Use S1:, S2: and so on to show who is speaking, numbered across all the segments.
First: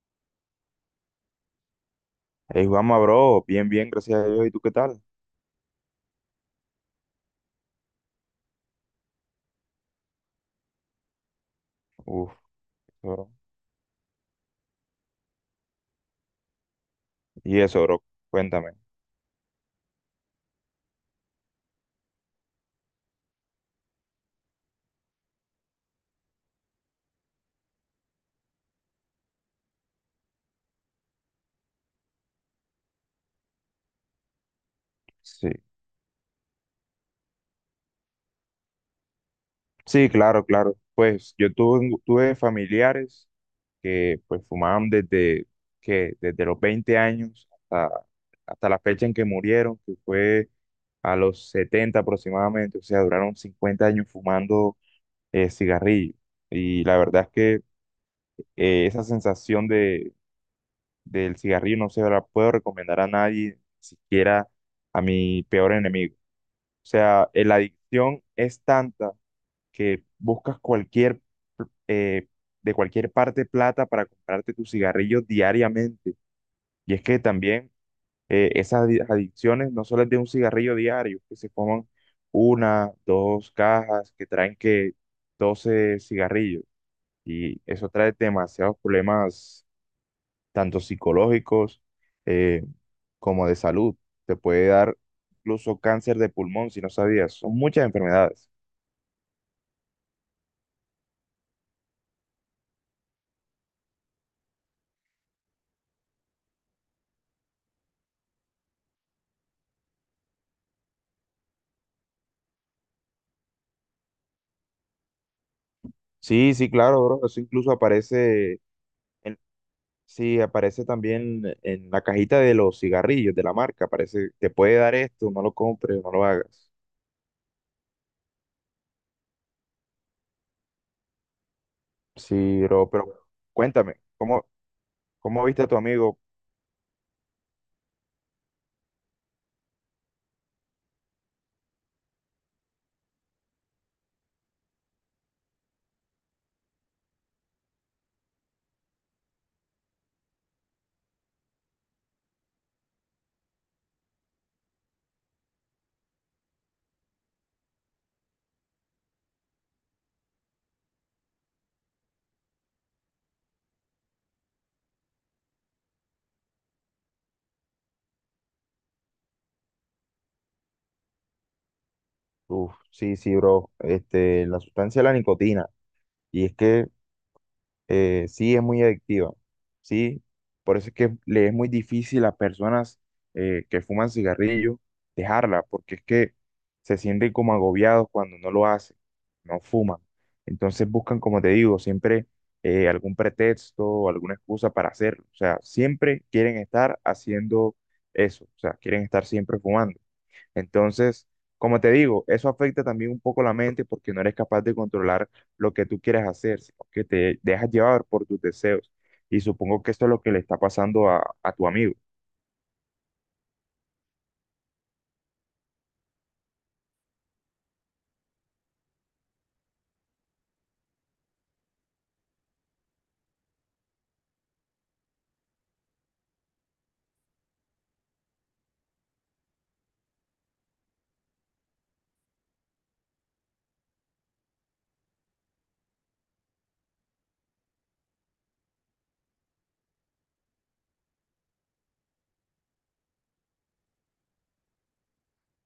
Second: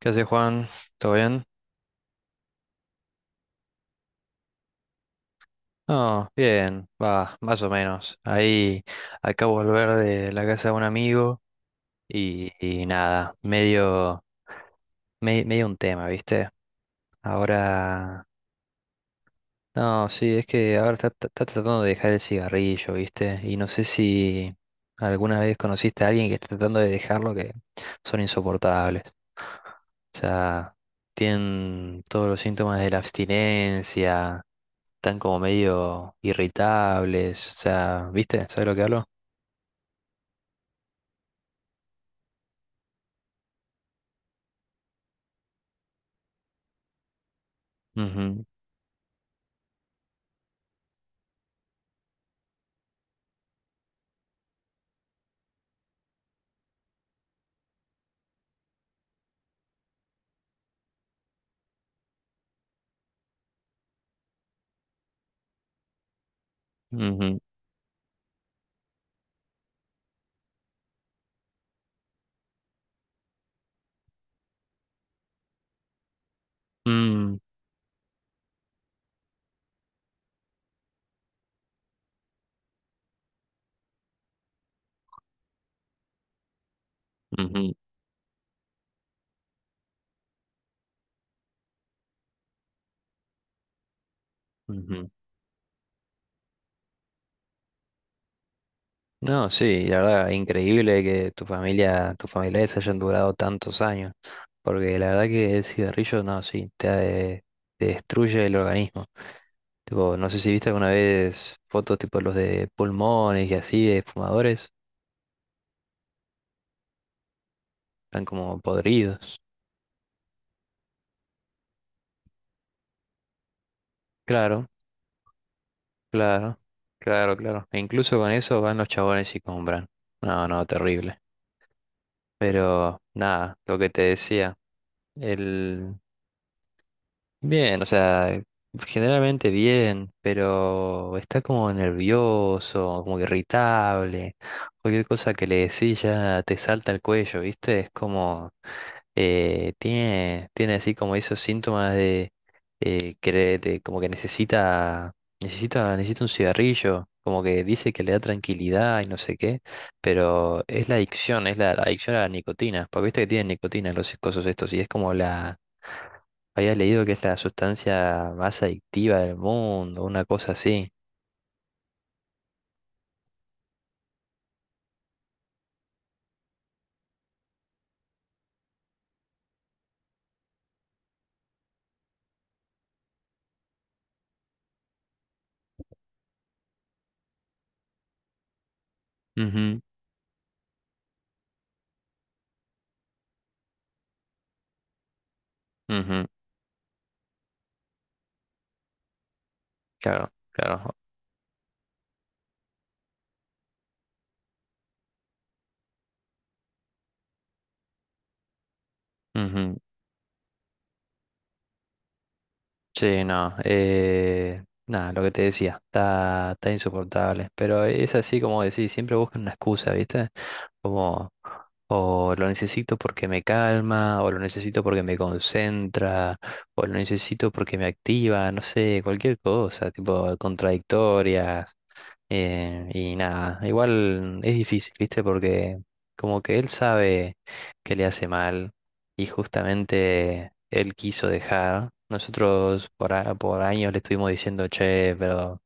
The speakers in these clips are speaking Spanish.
S1: ¿Qué hace Juan? ¿Todo bien?
S2: Hey, Juanma, bro, bien, bien, gracias a Dios. ¿Y tú qué tal?
S1: No, bien, va, más o menos. Ahí acabo de volver de la casa de un amigo
S2: Uf,
S1: y
S2: bro.
S1: nada, medio, me- medio un tema, ¿viste?
S2: Y eso, bro,
S1: Ahora,
S2: cuéntame.
S1: no, sí, es que ahora está tratando de dejar el cigarrillo, ¿viste? Y no sé si alguna vez conociste a alguien que está tratando de dejarlo, que son insoportables. O sea, tienen todos los síntomas de la abstinencia, están como
S2: Sí,
S1: medio irritables, o sea, ¿viste? ¿Sabes lo que hablo?
S2: sí, claro, claro. Pues yo tuve, familiares que pues fumaban desde, desde los 20 años hasta,
S1: Ujú,
S2: hasta la fecha en que murieron, que fue a los 70 aproximadamente. O sea, duraron 50 años fumando cigarrillo. Y la verdad es que esa sensación de del cigarrillo no se la puedo recomendar a nadie, ni siquiera a mi peor enemigo. O sea,
S1: ujú,
S2: la adicción es tanta que buscas eh, de cualquier parte plata para comprarte tus cigarrillos diariamente. Y es que
S1: mm,
S2: también esas adicciones no solo es de un cigarrillo diario, que se coman una, dos cajas que traen que 12 cigarrillos. Y
S1: ujú,
S2: eso trae demasiados problemas tanto psicológicos eh, como de salud. Te puede dar
S1: ujú.
S2: incluso cáncer de pulmón, si no sabías. Son muchas enfermedades.
S1: No, sí, la verdad, increíble que tu familia, tus familiares hayan durado tantos años, porque la verdad que el cigarrillo, no, sí, te destruye el organismo. Tipo, no sé si viste alguna vez fotos tipo los de pulmones y así de fumadores.
S2: Sí, sí, claro, bro. Eso incluso
S1: Están como
S2: en,
S1: podridos.
S2: sí, aparece también en la cajita de los cigarrillos de la marca. Aparece, te
S1: Claro,
S2: puede dar esto, no lo compres, no lo
S1: claro,
S2: hagas.
S1: claro, claro. E incluso con eso van los chabones y compran. No, no, terrible.
S2: Sí, bro,
S1: Pero
S2: pero
S1: nada, lo que
S2: cuéntame,
S1: te
S2: ¿cómo,
S1: decía,
S2: cómo viste a tu
S1: el,
S2: amigo?
S1: Bien, o sea, generalmente bien, pero está como nervioso, como irritable. Cualquier cosa que le decís ya te salta al cuello, ¿viste? Es como, tiene así como esos síntomas de, como que necesita un cigarrillo, como que dice que le da tranquilidad y no sé qué, pero es la adicción, es la adicción a la nicotina, porque viste que tienen nicotina los cosos estos y es como la... Había leído que es la sustancia más adictiva del mundo, una cosa así.
S2: Uf, sí, sí, bro. Este, la sustancia de la nicotina. Y es que sí es muy adictiva, sí, por eso es que le es muy difícil a personas que fuman cigarrillo dejarla, porque es que se sienten como agobiados cuando no lo hacen, no
S1: Ujú,
S2: fuman. Entonces buscan, como te digo, siempre algún pretexto o alguna excusa para hacerlo. O sea, siempre
S1: ujú.
S2: quieren estar haciendo eso, o sea, quieren estar siempre fumando.
S1: Claro, claro.
S2: Entonces, como te digo, eso afecta también un poco la mente porque no eres capaz de controlar lo que tú quieres hacer, sino que te dejas llevar por tus deseos. Y
S1: Ujú.
S2: supongo que esto es lo que le está pasando a tu amigo.
S1: Sí, no. Nada, lo que te decía, está insoportable. Pero es así como decís, siempre buscan una excusa, ¿viste? Como, o lo necesito porque me calma, o lo necesito porque me concentra, o lo necesito porque me activa, no sé, cualquier cosa, tipo contradictorias. Y nada, igual es difícil, ¿viste? Porque como que él sabe que le hace mal y justamente él quiso dejar. Nosotros por años le estuvimos diciendo, che, pero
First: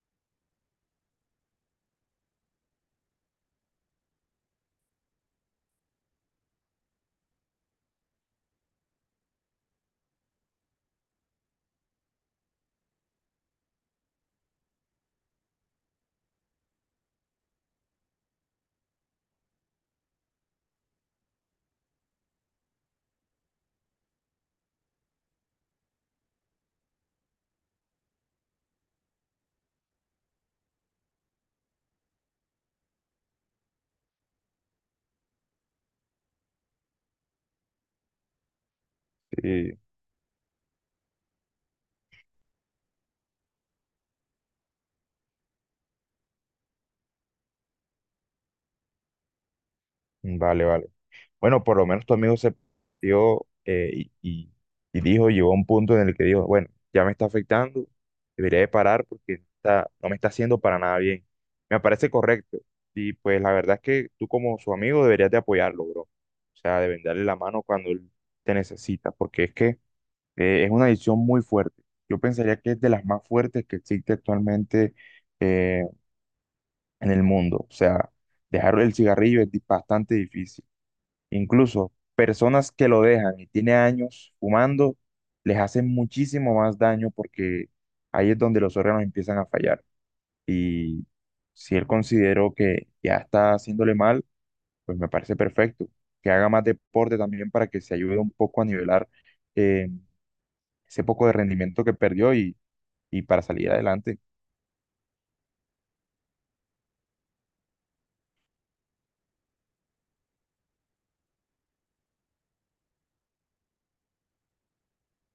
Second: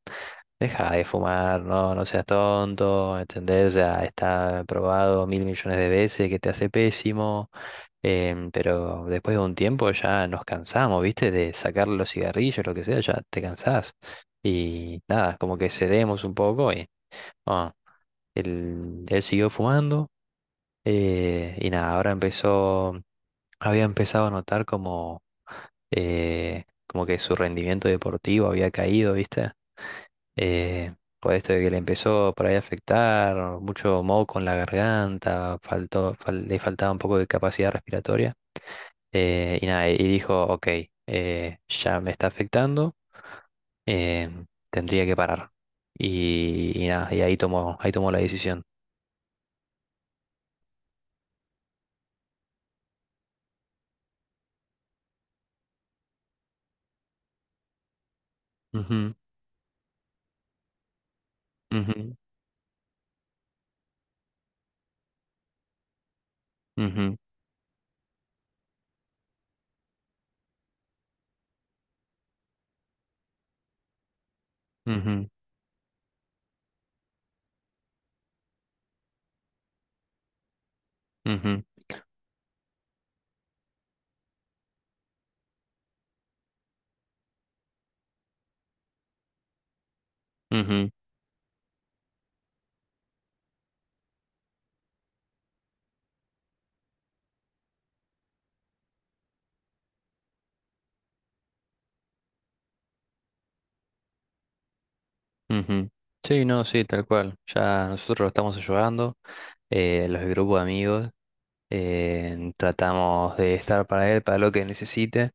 S1: deja de fumar, no, no seas tonto, ¿entendés? Ya está probado mil millones de veces que te hace pésimo. Pero después de un tiempo ya nos cansamos, ¿viste? De sacarle los cigarrillos, lo que sea, ya te cansás. Y nada, como que cedemos un poco y ah, él siguió fumando, y nada, había empezado a notar como, como que su rendimiento deportivo había caído, ¿viste? Eh, por esto de que le empezó por ahí a afectar, mucho moco en la garganta, le faltaba un poco de capacidad respiratoria. Y
S2: eh,
S1: nada, y dijo, ok, ya me está afectando, eh, tendría que parar. Y nada, ahí tomó la decisión.
S2: Vale, vale. Bueno, por lo menos tu amigo se dio y dijo, llegó a un punto en el que dijo, bueno, ya me está afectando, debería de parar
S1: Ujú,
S2: porque no está, no me está haciendo para nada bien. Me parece
S1: ujú,
S2: correcto. Y pues la verdad es que tú como su amigo deberías de apoyarlo, bro. O sea, deben
S1: ujú,
S2: darle la mano cuando él te necesita, porque es que es una adicción muy fuerte. Yo pensaría que es de las más fuertes que existe actualmente
S1: ujú.
S2: eh, en el mundo. O sea, dejar el cigarrillo es bastante difícil.
S1: Ujú,
S2: Incluso personas que lo dejan y tiene años fumando, les hacen muchísimo más daño porque ahí es donde los órganos empiezan a fallar.
S1: ujú,
S2: Y si él consideró que ya está haciéndole mal, pues me parece perfecto. Que haga más deporte también para que se ayude un poco a nivelar eh, ese poco de rendimiento que perdió y para salir adelante.
S1: ujú. Sí, no, sí, tal cual. Ya nosotros lo estamos ayudando, los del grupo de amigos, tratamos de estar para él, para lo que necesite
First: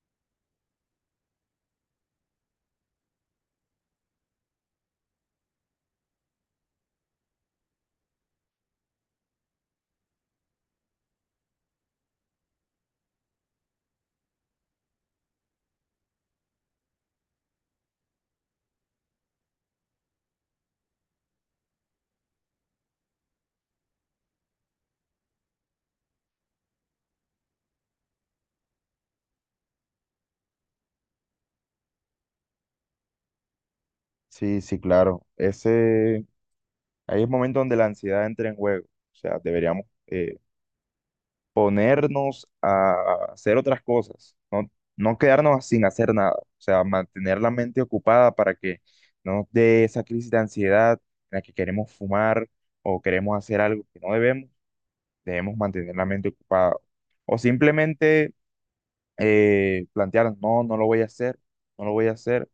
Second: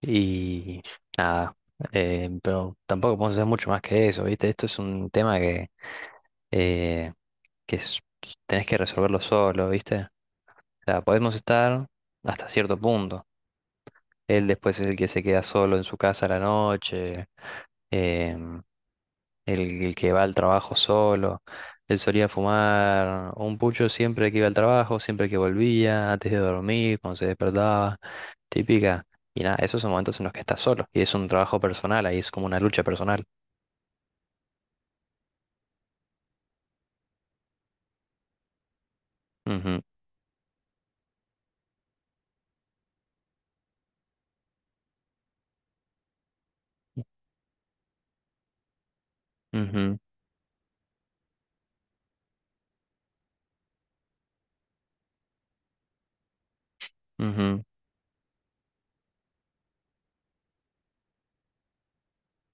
S1: y nada, pero tampoco podemos hacer mucho más que eso, ¿viste? Esto es un tema eh, que tenés que resolverlo solo, ¿viste? O sea, podemos estar hasta cierto punto. Él después es el que se queda solo en su casa a la noche. em, el que va al trabajo solo. Él solía fumar un pucho siempre que iba al trabajo, siempre que volvía, antes de dormir, cuando se despertaba. Típica. Y nada, esos son momentos en los que estás solo. Y es un trabajo personal, ahí es como una lucha personal.
S2: Sí, sí, claro. Ese, ahí es el momento donde la ansiedad entra en juego. O sea,
S1: Ujú,
S2: deberíamos ponernos a hacer otras cosas, no, no quedarnos sin hacer nada, o sea, mantener la mente ocupada para que no nos dé
S1: ujú,
S2: esa crisis de ansiedad en la que queremos fumar o queremos hacer algo que no debemos, debemos mantener la mente ocupada. O
S1: ujú,
S2: simplemente plantear, no, no lo voy a hacer, no lo voy a hacer.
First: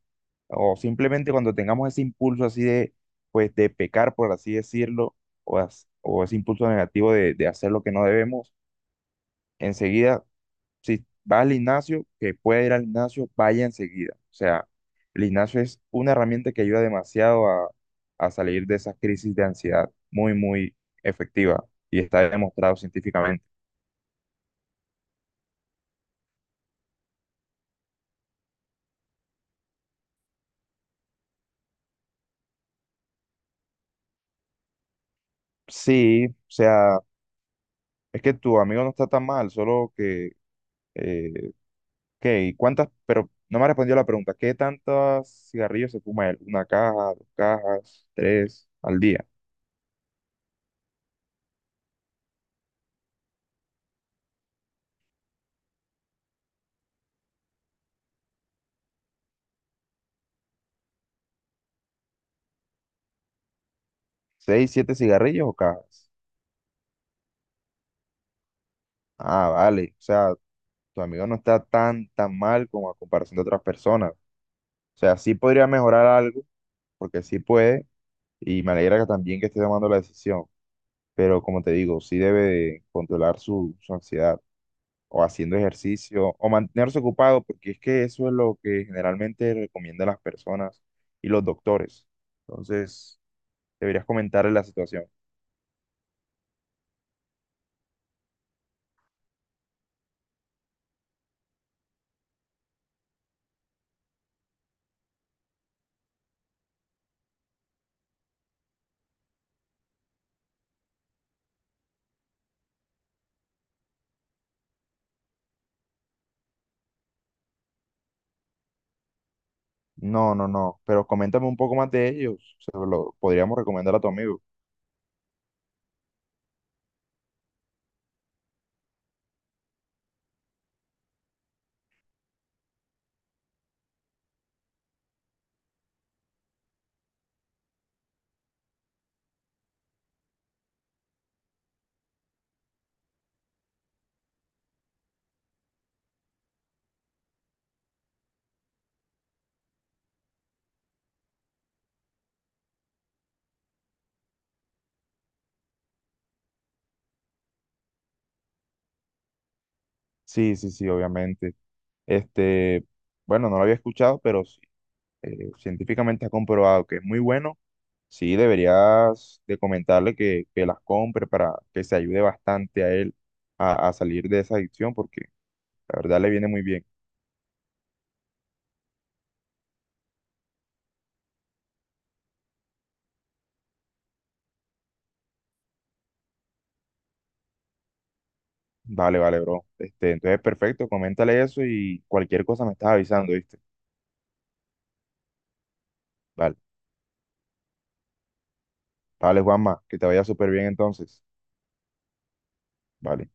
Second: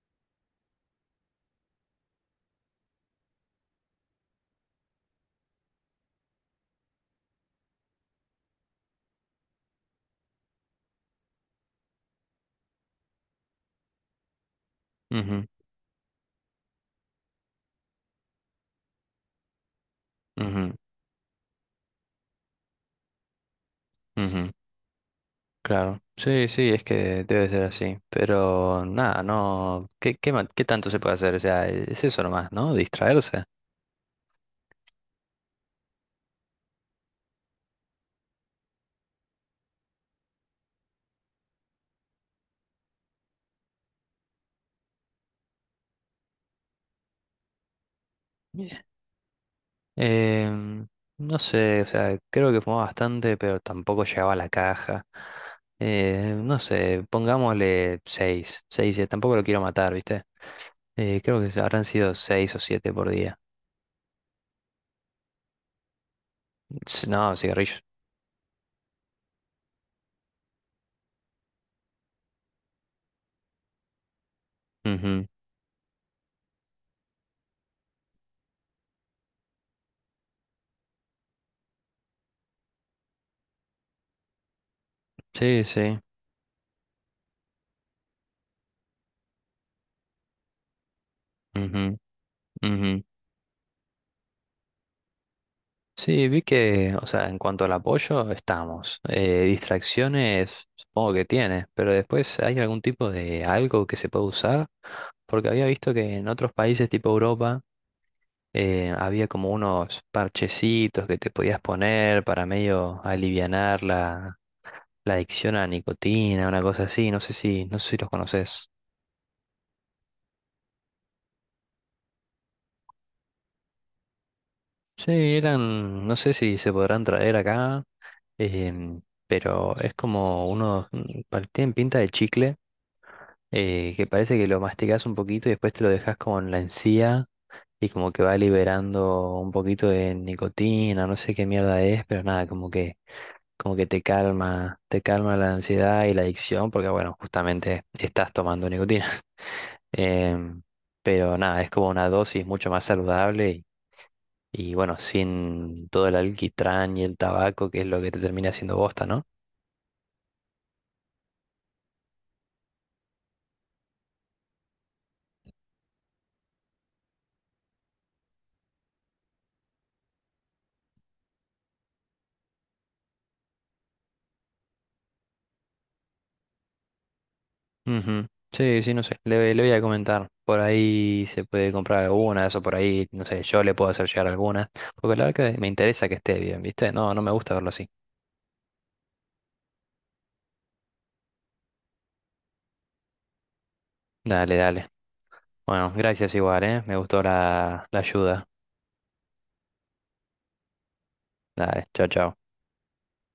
S2: O simplemente cuando tengamos ese impulso así de, pues, de pecar, por así decirlo, o ese impulso negativo de hacer lo que no debemos, enseguida si va al gimnasio, que puede ir al gimnasio, vaya enseguida. O sea, el
S1: ujú,
S2: gimnasio es una herramienta que ayuda demasiado a salir de esas crisis de ansiedad, muy,
S1: ujú,
S2: muy efectiva y está demostrado científicamente.
S1: ujú. Claro. Sí, sí, es que debe ser así. Pero nada, no. ¿ Qué tanto se puede hacer? O sea, es eso nomás, ¿no? Distraerse.
S2: Sí, o sea, es que tu amigo no está tan mal, solo que, eh, ¿qué? ¿Cuántas? Pero no me ha respondido la pregunta, ¿qué tantos cigarrillos se fuma él? ¿Una caja, dos cajas, tres al día?
S1: Em, no sé, o sea, creo que fumaba bastante, pero tampoco llegaba a la caja. No sé, pongámosle seis seis 6, tampoco lo quiero matar, ¿viste? Creo que habrán sido 6 o 7 por día.
S2: ¿Seis, siete cigarrillos o cajas?
S1: No, cigarrillos.
S2: Ah, vale, o sea, tu amigo no está tan, tan mal como a comparación de otras personas. O sea,
S1: Ujú.
S2: sí podría mejorar algo, porque sí puede, y me alegra que también que esté tomando la decisión, pero como te digo, sí debe de controlar su, su ansiedad, o haciendo
S1: Sí, sí.
S2: ejercicio, o mantenerse ocupado, porque es que eso es lo que generalmente recomiendan las personas y los
S1: Ujú,
S2: doctores.
S1: ujú.
S2: Entonces, deberías comentarle la situación.
S1: Sí, vi que, o sea, en cuanto al apoyo, estamos. Distracciones, supongo que tiene, pero después hay algún tipo de algo que se puede usar, porque había visto que en otros países tipo Europa había como unos parchecitos que te podías poner para medio alivianar la adicción a la nicotina, una cosa así, no sé si los conoces.
S2: No, no, no, pero coméntame un poco más de ellos, se lo podríamos recomendar a tu amigo.
S1: Sí, eran, no sé si se podrán traer acá, pero es como unos, tienen pinta de chicle, que parece que lo masticas un poquito y después te lo dejas como en la encía y como que va liberando un poquito de nicotina, no sé qué mierda es, pero nada, como que te calma la ansiedad y la adicción, porque bueno, justamente estás tomando nicotina. Em, pero nada, es como una dosis mucho más saludable y bueno, sin todo el alquitrán y el tabaco, que es lo que te termina haciendo bosta, ¿no?
S2: Sí, sí, sí, obviamente. Este, bueno, no lo había escuchado, pero sí, científicamente ha comprobado que es muy bueno. Sí, deberías de comentarle que las compre para que se ayude bastante a él a salir de esa adicción, porque la verdad le viene muy bien.
S1: Ujú. Sí, sí, no sé. Le voy a comentar. Por ahí se puede comprar algunas, o por ahí, no sé, yo le puedo hacer llegar algunas. Porque la verdad que me interesa que esté bien, ¿viste? No, no me gusta verlo así.
S2: Vale, vale, bro. Este, entonces, perfecto, coméntale eso y cualquier cosa me estás avisando, ¿viste?
S1: Dale, dale. Bueno, gracias
S2: Vale,
S1: igual, ¿eh? Me gustó la ayuda.
S2: vale, Juanma, que te vaya súper bien entonces.
S1: Dale, chao, chao.
S2: Vale.